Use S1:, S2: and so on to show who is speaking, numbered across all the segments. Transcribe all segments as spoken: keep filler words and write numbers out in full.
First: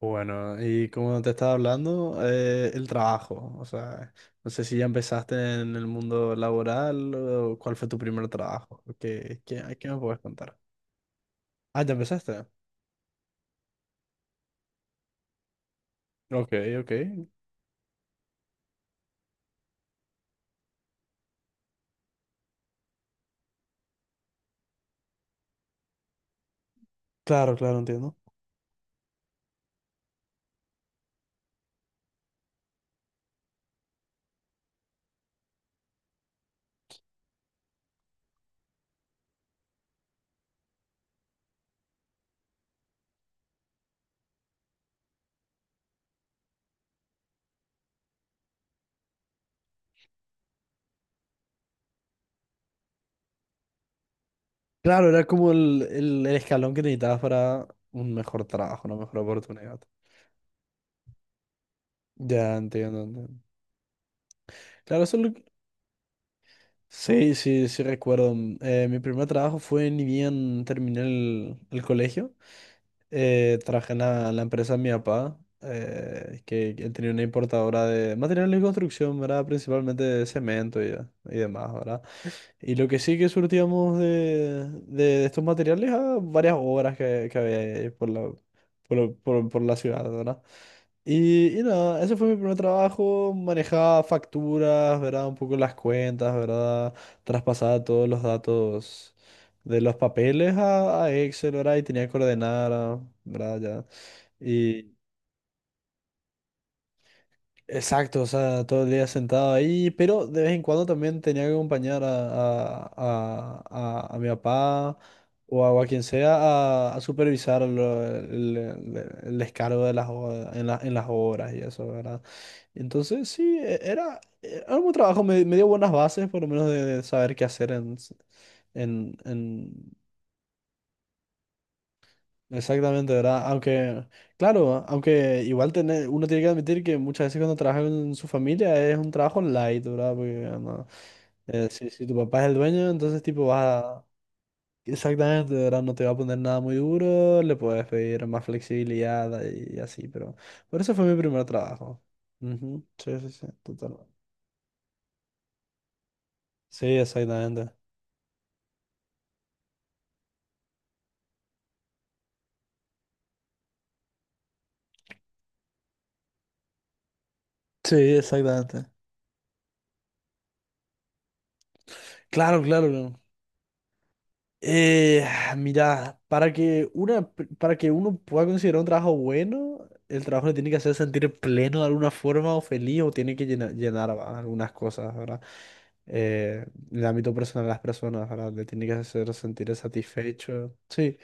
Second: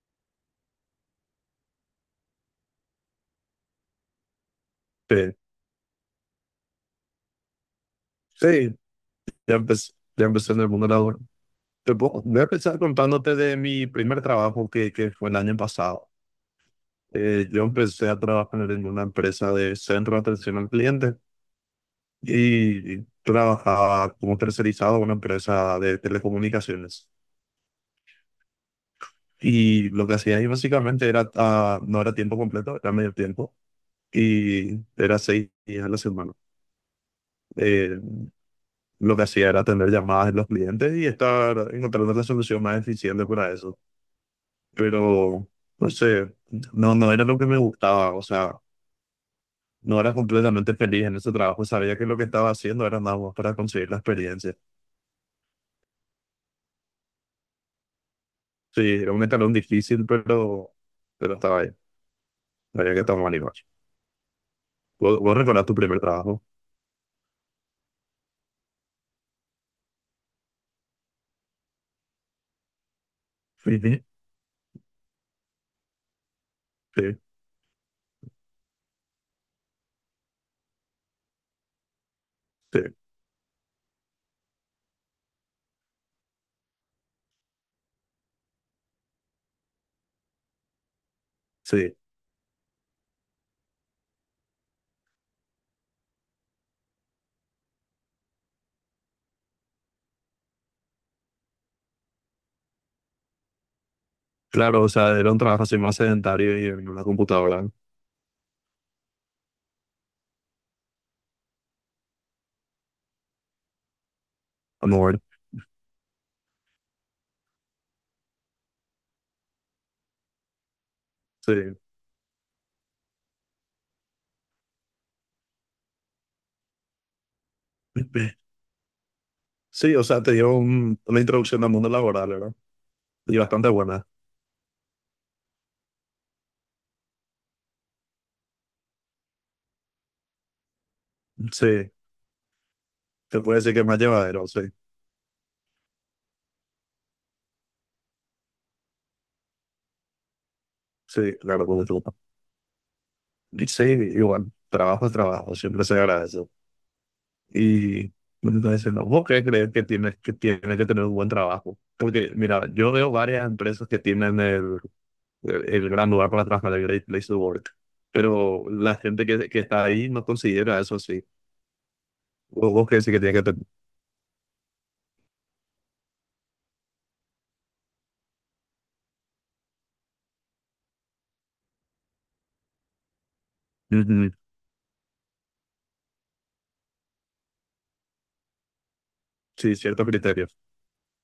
S1: Bueno, y como te estaba hablando, eh, el trabajo, o sea, no sé si ya empezaste
S2: Este,
S1: en el mundo laboral o cuál fue tu primer
S2: sí,
S1: trabajo, ¿qué,
S2: ya
S1: qué, qué
S2: empecé,
S1: me puedes
S2: ya empecé
S1: contar?
S2: en el mundo laboral.
S1: Ah, ¿ya
S2: Te puedo- voy a
S1: empezaste?
S2: empezar contándote de mi primer trabajo que, que fue el año pasado.
S1: Ok, ok.
S2: Eh, yo empecé a trabajar en una empresa de centro de atención al cliente y trabajaba como tercerizado en una empresa de telecomunicaciones.
S1: Claro, claro, entiendo.
S2: Y lo que hacía ahí básicamente era, ah, no era tiempo completo, era medio tiempo y era seis días a la semana. Eh, lo que hacía era atender llamadas de los clientes y estar encontrando la solución más eficiente para eso. Pero no sé, no, no era lo que me gustaba, o sea, no era completamente feliz en ese trabajo, sabía que lo que estaba haciendo era nada más para conseguir la experiencia.
S1: Claro, era como el, el, el escalón que necesitabas para un mejor
S2: Sí,
S1: trabajo, una
S2: era
S1: mejor
S2: un escalón
S1: oportunidad.
S2: difícil, pero, pero estaba ahí,
S1: Ya,
S2: sabía que
S1: entiendo,
S2: estaba mal
S1: entiendo.
S2: igual.
S1: Claro, eso
S2: ¿Vos,
S1: es lo
S2: vos
S1: que-
S2: recordás tu primer trabajo?
S1: Sí, sí, sí recuerdo. Mm, Eh, mi primer trabajo fue ni bien terminé el, el colegio. eh,
S2: Sí,
S1: traje
S2: sí,
S1: la, en la empresa de mi papá, eh, que él tenía
S2: sí,
S1: una importadora de materiales de construcción, ¿verdad? Principalmente de cemento y, y demás, ¿verdad? Y
S2: sí,
S1: lo que sí que surtíamos de, de- de estos materiales a varias obras que, que había ahí por la, por, por- por la ciudad, ¿verdad? Y, y
S2: sí.
S1: nada, ese fue mi primer trabajo, manejaba facturas, ¿verdad? Un poco las cuentas, ¿verdad? Traspasaba todos los datos de los papeles a, a Excel, ¿verdad? Y tenía que ordenar, ah, ¿verdad? Ya.
S2: Claro, o
S1: Y
S2: sea, era un trabajo así más sedentario y en una computadora,
S1: exacto, o sea, todo el día sentado ahí, pero de vez en cuando también tenía que acompañar a, a, a, a- a mi
S2: a
S1: papá
S2: mover.
S1: o a, o a quien sea a, a supervisar lo- el, el- el descargo de las, o- en la- en las obras
S2: Sí.
S1: y eso, ¿verdad? Entonces, sí, e- era, e, era un buen trabajo, me, me dio buenas bases, por lo menos de, de saber qué hacer en, s- en,
S2: Sí,
S1: en-
S2: o sea, te dio un- una introducción al mundo laboral, ¿verdad?
S1: Exactamente,
S2: Y
S1: ¿verdad?
S2: bastante
S1: Aunque,
S2: buena.
S1: claro, aunque igual tener, uno tiene que admitir que muchas veces cuando trabaja con su familia es un trabajo light, ¿verdad? Porque no, eh, si,
S2: Sí,
S1: si tu papá es el dueño, entonces
S2: te
S1: tipo
S2: puedo decir que
S1: vas
S2: es más
S1: a...
S2: llevadero, sí.
S1: Exactamente, ¿verdad? No te va a poner nada muy duro, le puedes pedir más flexibilidad y, así, pero... Por eso fue mi
S2: Sí,
S1: primer
S2: claro, con
S1: trabajo.
S2: disfruta.
S1: Ujú, sí, sí, sí,
S2: Y sí,
S1: total.
S2: igual, trabajo es trabajo, siempre se agradece.
S1: Sí, exactamente.
S2: Y entonces, ¿no? ¿Vos qué crees que tienes que, tienes que tener un buen trabajo? Porque mira, yo veo varias empresas que tienen el, el, gran lugar para trabajar, el Great Place to Work.
S1: Sí,
S2: Pero
S1: exactamente.
S2: la gente que, que está ahí no considera eso así.
S1: Claro,
S2: ¿Vos
S1: claro,
S2: vos qué decís
S1: claro.
S2: que tiene que tener?
S1: Eh, mira, para que una, para que uno pueda considerar un trabajo bueno, el trabajo le tiene que hacer sentir pleno de alguna forma o feliz o tiene que llena- llenar,
S2: Ujú.
S1: ¿verdad? Algunas cosas, ¿verdad? Eh, en el ámbito personal de las personas, ¿verdad? Le tiene que hacer sentir
S2: Sí, ciertos criterios.
S1: satisfecho. Sí, le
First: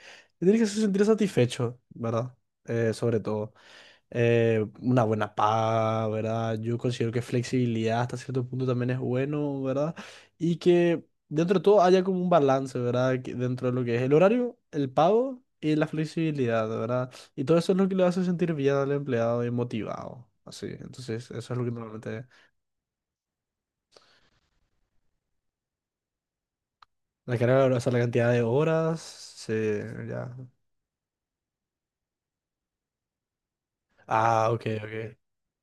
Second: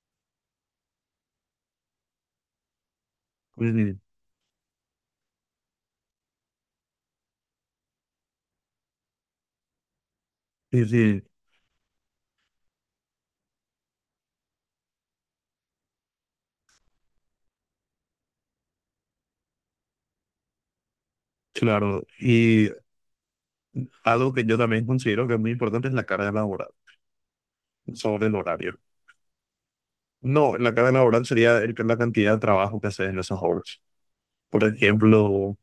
S1: tiene que hacer sentir satisfecho, ¿verdad? Eh, sobre todo.
S2: Ujú.
S1: eh, una buena paga, ¿verdad? Yo considero que flexibilidad hasta cierto punto también es bueno, ¿verdad? Y
S2: Sí,
S1: que
S2: sí.
S1: dentro de todo haya como un balance, ¿verdad? Que dentro de lo que es el horario, el pago y la flexibilidad, ¿verdad? Y todo eso es lo que le hace sentir bien al empleado y motivado. Así, entonces eso es lo que
S2: Claro,
S1: normalmente...
S2: y algo que yo también considero que es muy importante es la carga laboral
S1: La carga, o sea, la
S2: sobre
S1: cantidad
S2: el
S1: de
S2: horario.
S1: horas, se... ya.
S2: No, la carga laboral sería el- la cantidad de trabajo que haces en esas horas.
S1: Ah,
S2: Por
S1: ok, ok.
S2: ejemplo,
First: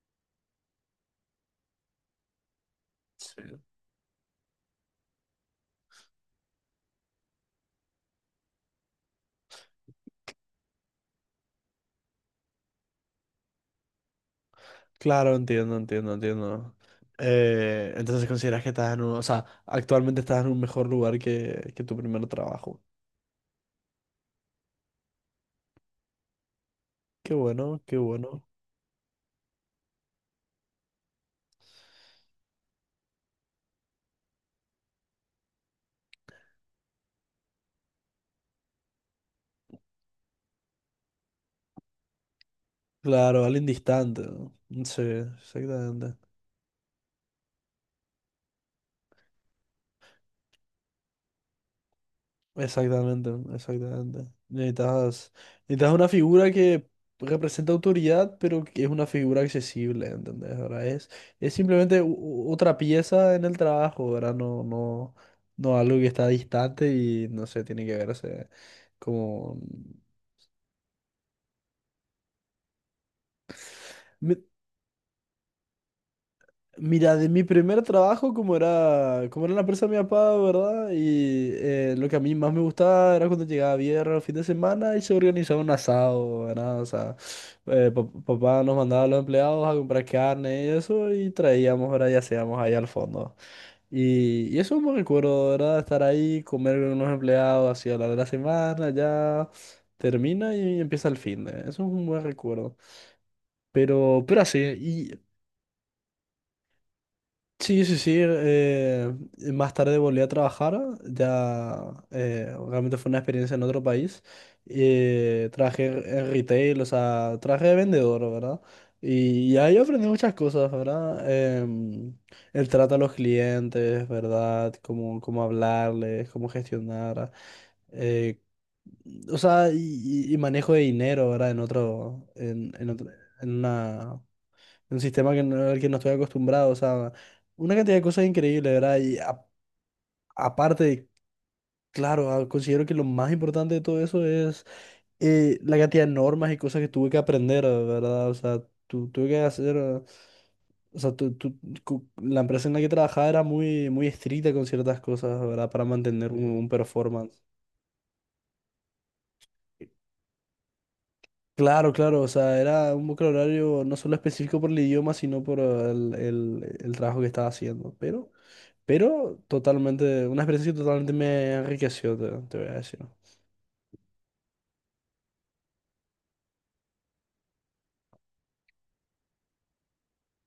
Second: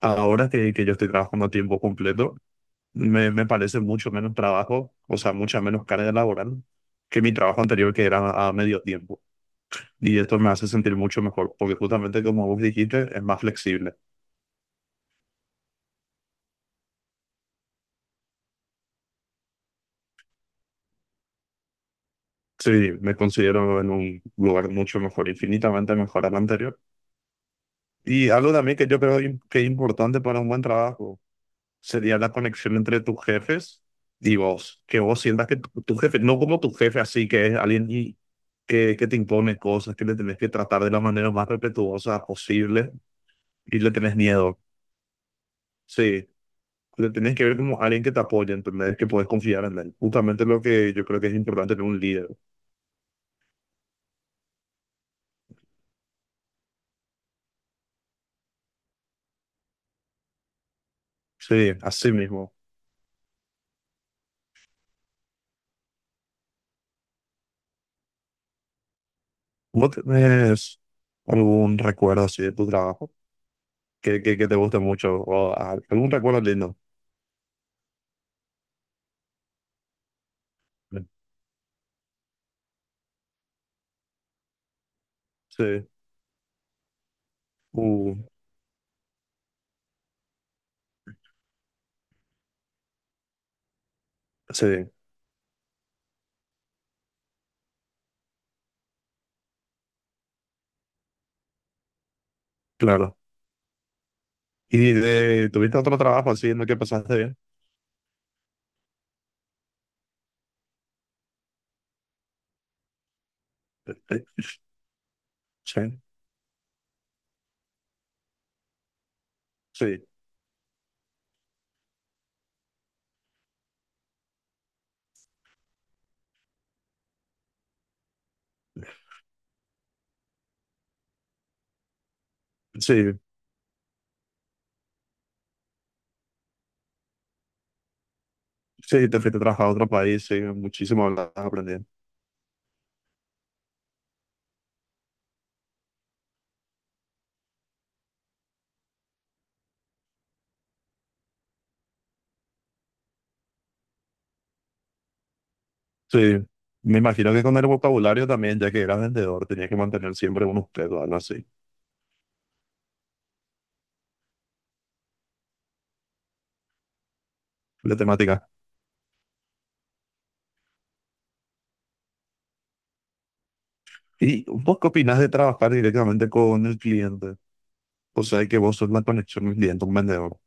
S2: ahora que, que yo estoy trabajando a tiempo completo, me, me
S1: Sí.
S2: parece mucho menos trabajo, o sea, mucha menos carga laboral que mi trabajo anterior que era a medio tiempo. Y esto me hace sentir mucho mejor, porque justamente como vos dijiste, es más flexible.
S1: Claro, entiendo, entiendo, entiendo. Eh, entonces consideras que estás en un, o sea, actualmente estás en un mejor lugar que, que tu primer
S2: Sí,
S1: trabajo.
S2: me considero en un lugar mucho mejor, infinitamente mejor al anterior.
S1: Qué bueno, qué
S2: Y
S1: bueno.
S2: algo también que yo creo im- que es importante para un buen trabajo sería la conexión entre tus jefes y vos. Que vos sientas que tu, tu jefe, no como tu jefe así, que es alguien y- que, que te impone cosas, que le tenés que tratar de la manera más respetuosa posible
S1: Claro, alguien
S2: y le tenés
S1: distante, ¿no?
S2: miedo.
S1: Sí, exactamente.
S2: Sí, le tenés que ver como alguien que te apoya, ¿entendés? Que puedes confiar en él. Justamente lo que yo creo que es importante en un líder.
S1: Exactamente, exactamente. Necesitas, necesitas una figura que representa autoridad, pero que es una figura accesible, ¿entendés? Ahora es, es
S2: Sí,
S1: simplemente u-
S2: así
S1: u-
S2: mismo.
S1: otra pieza en el trabajo, ¿verdad? No, no, no algo que está distante y no sé, tiene que verse como...
S2: ¿Vos tenés algún recuerdo así de tu trabajo que, que, que te guste mucho o a- algún recuerdo lindo?
S1: Mira, de mi primer trabajo, como era, como era la empresa de mi papá, ¿verdad? Y eh, lo que a mí más me gustaba era cuando llegaba viernes, fin de semana y se organizaba un
S2: Sí,
S1: asado, ¿verdad? O sea, eh, pa-
S2: uh,
S1: papá nos mandaba a los empleados a comprar carne y eso y traíamos, ¿verdad? Y hacíamos ahí al fondo. Y, y
S2: sí,
S1: eso me recuerdo, ¿verdad? Estar ahí, comer con unos empleados, así a la de la semana, ya termina y empieza el fin de. Eso es un buen recuerdo.
S2: claro.
S1: Pero, pero
S2: ¿Y
S1: así,
S2: de- tuviste otro trabajo así en el que pasaste bien?
S1: sí, sí, sí. Eh, más tarde volví a trabajar. Ya eh, realmente fue una experiencia en otro
S2: Eh,
S1: país.
S2: eh,
S1: Eh, trabajé
S2: Sí,
S1: en retail, o sea, trabajé de vendedor, ¿verdad? Y, y ahí
S2: sí,
S1: aprendí muchas cosas, ¿verdad? Em, el trato a los clientes, ¿verdad? Cómo, cómo hablarles, cómo gestionar. eh, o sea, y, y- y manejo de dinero, ¿verdad? En otro, en, en otro-
S2: sí,
S1: en una un sistema que no, al que no estoy acostumbrado, o sea, una cantidad de cosas increíbles, ¿verdad?
S2: sí,
S1: Y
S2: te fuiste a
S1: a-
S2: trabajar a otro país, sí, muchísimo
S1: aparte,
S2: hablas aprendiendo.
S1: claro, ah, considero que lo más importante de todo eso es eh, la cantidad de normas y cosas que tuve que aprender, ¿verdad? O sea, tu- tuve que hacer... ah, o sea, tu- tu- cu- la empresa en la que trabajaba era muy, muy estricta con ciertas cosas, ¿verdad? Para
S2: Sí,
S1: mantener un, un
S2: me
S1: performance.
S2: imagino que con el vocabulario también, ya que eras vendedor, tenías que mantener siempre unos pedos, algo así,
S1: Claro, claro, o sea, era un vocabulario no solo específico por el idioma, sino por el, el- el trabajo que estaba haciendo.
S2: la
S1: Pero
S2: temática.
S1: Pero totalmente, una experiencia que totalmente me enriqueció, te, te voy a decir.
S2: ¿Y vos qué opinás de trabajar directamente con el cliente? O sea, que vos sos la conexión del cliente, un vendedor.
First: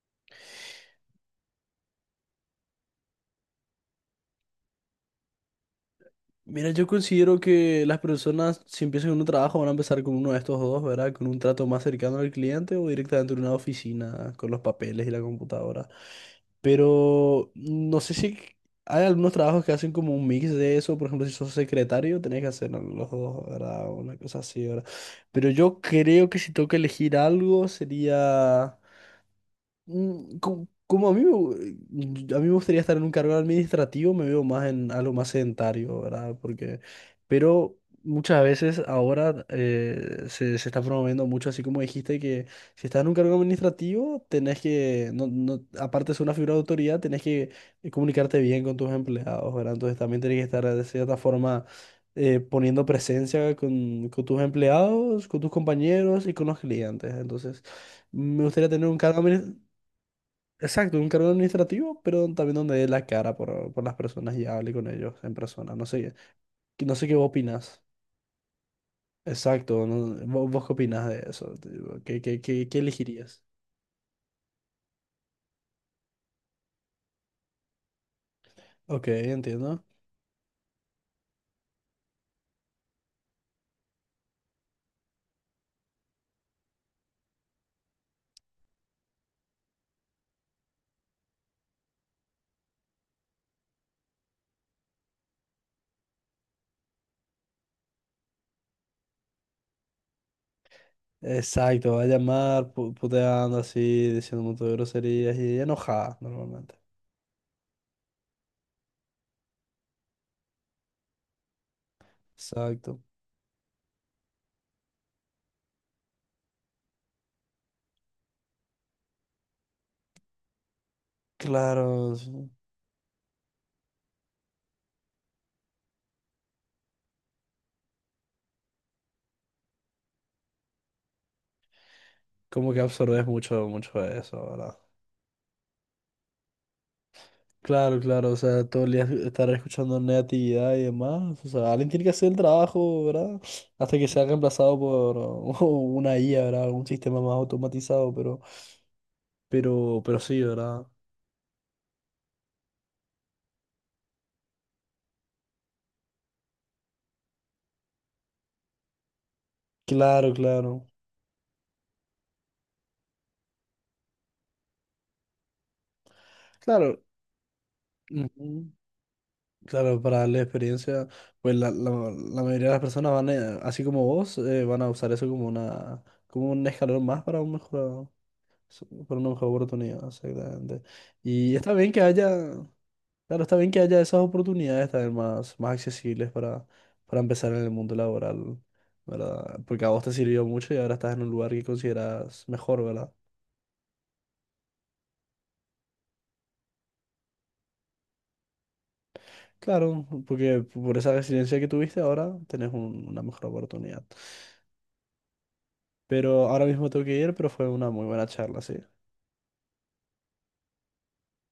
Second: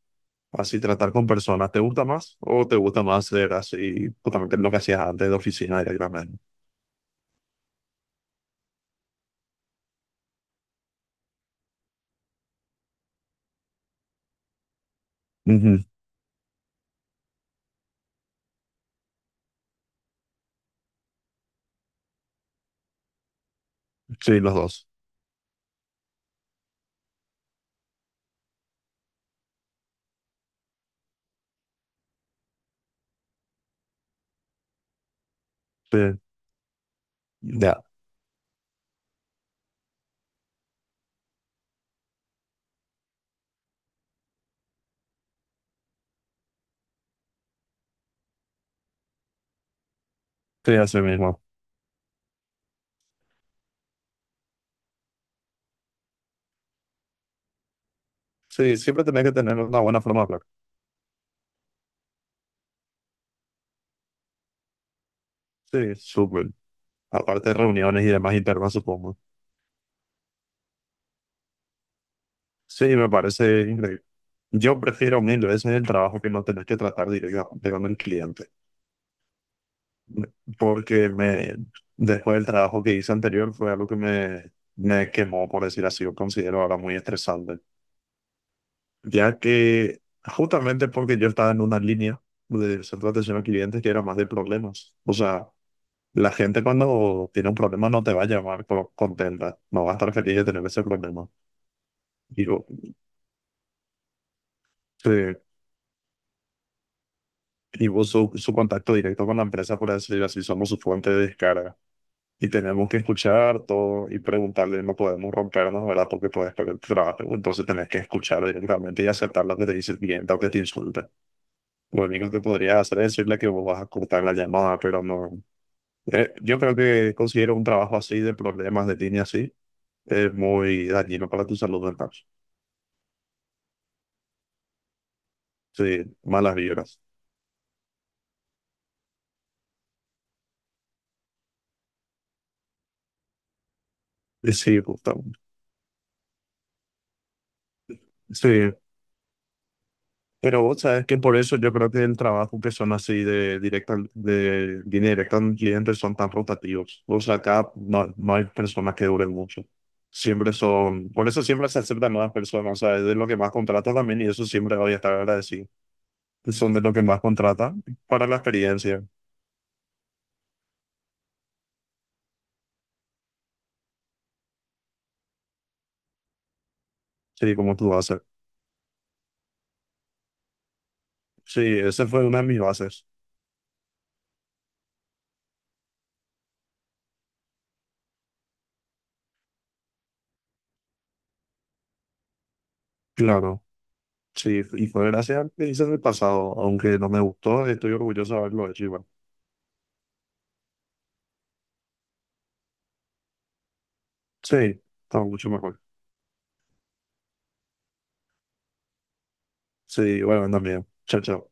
S2: Así tratar con personas, ¿te gusta más o te gusta más ser así, justamente lo que hacías antes de oficina directamente?
S1: Mira, yo considero que las personas, si empiezan con un trabajo, van a empezar con uno de estos dos, ¿verdad? Con un trato más cercano al cliente o directamente en una oficina, con los papeles y la
S2: Ujú.
S1: computadora. Pero no sé si hay algunos trabajos que hacen como un mix de eso. Por ejemplo, si sos secretario, tenés que hacer los dos, ¿verdad? Una
S2: Sí,
S1: cosa
S2: los
S1: así, ¿verdad?
S2: dos.
S1: Pero yo creo que si tengo que elegir algo, sería... Mm, co- Como, a mí, me gu- a mí me gustaría estar en un cargo administrativo, me veo más en algo más sedentario,
S2: Sí,
S1: ¿verdad? Porque, pero
S2: ya,
S1: muchas veces ahora eh, se, se está promoviendo mucho, así como dijiste, que si estás en un cargo administrativo, tenés que, no, no, aparte de ser una figura de autoridad, tenés que eh, comunicarte bien con tus empleados, ¿verdad? Entonces también tenés que estar
S2: sí,
S1: de
S2: así
S1: cierta
S2: mismo.
S1: forma eh, poniendo presencia con, con tus empleados, con tus compañeros y con los clientes. Entonces, me gustaría
S2: Sí,
S1: tener un
S2: siempre
S1: cargo
S2: tenés que tener
S1: administrativo.
S2: una buena forma de hablar.
S1: Exacto, un cargo administrativo, pero también donde dé la cara por, por las personas y hable con ellos en persona. No
S2: Sí,
S1: sé,
S2: súper.
S1: qué- no sé qué vos
S2: Aparte de
S1: opinás.
S2: reuniones y demás internas, supongo.
S1: Exacto, no- ¿Vos, vos qué opinás de eso? Tipo, ¿Qué, qué, qué, qué
S2: Sí, me
S1: elegirías?
S2: parece increíble. Yo prefiero mil veces el trabajo que no tener que tratar directamente con el cliente.
S1: Ok, entiendo.
S2: Porque me, después del trabajo que hice anterior fue algo que me, me quemó, por decir así, yo considero ahora muy estresante. Ya que justamente porque yo estaba en una línea de centro de atención al cliente que era más de problemas. O sea, la gente cuando tiene un problema no te va a llamar co- contenta, no va a estar feliz de tener ese problema.
S1: Exacto, va a
S2: Y vos,
S1: llamar pu- puteando así, diciendo un montón de
S2: sí,
S1: groserías y enojada normalmente.
S2: y vos su, su contacto directo con la empresa, por decir así, somos su fuente de descarga. Y tenemos que
S1: Exacto.
S2: escuchar todo y preguntarle, no podemos rompernos, ¿verdad? Porque puedes perder el trabajo. Entonces tenés que escuchar directamente y aceptar lo que te dice el cliente o que te insulta. Lo
S1: Claro,
S2: único que
S1: sí,
S2: podrías hacer es decirle que vos vas a cortar la llamada, pero no. Eh, yo creo que considero un trabajo así de problemas de línea así es muy dañino para tu salud mental.
S1: como que absorbes mucho, mucho de eso, ¿verdad?
S2: Sí, malas vibras.
S1: Claro, claro, o sea, todo el día estar escuchando negatividad y demás. O sea, alguien tiene que hacer el trabajo, ¿verdad? Hasta que sea reemplazado
S2: Sí,
S1: por
S2: justamente.
S1: uh, una I A, ¿verdad? Algún sistema más automatizado, pero,
S2: Sí.
S1: pero, pero sí,
S2: Pero vos
S1: ¿verdad?
S2: sabes que por eso yo creo que el trabajo que son así de directa, de línea directa al cliente son tan rotativos. O sea, acá no, no hay personas que duren mucho.
S1: Claro,
S2: Siempre
S1: claro.
S2: son, por eso siempre se aceptan nuevas personas. O sea, es de lo que más contrata también y eso siempre voy a estar agradecido. Son de lo
S1: Claro,
S2: que más contrata para la
S1: ujú.
S2: experiencia.
S1: Claro, para la experiencia, pues la, la- la mayoría de las personas van, a- así como vos, eh, van a usar eso como una, como un escalón más para un
S2: Sí, como tú
S1: mejor,
S2: haces.
S1: para una mejor oportunidad, exactamente. Y
S2: Sí,
S1: está bien que
S2: esa fue una de
S1: haya
S2: mis bases.
S1: claro, está bien que haya esas oportunidades también más, más accesibles para, para empezar en el mundo laboral, ¿verdad? Porque a vos te sirvió mucho y ahora estás en un lugar que consideras mejor, ¿verdad?
S2: Claro. Sí, y fue gracias al que hice en el pasado, aunque no me gustó, estoy orgulloso de haberlo hecho igual.
S1: Claro, porque por esa resiliencia que tuviste ahora tenés un- una mejor oportunidad.
S2: Sí, estaba mucho mejor.
S1: Pero ahora mismo tengo que ir, pero fue una muy buena charla, sí.
S2: Sí, bueno, también. Chao, chao.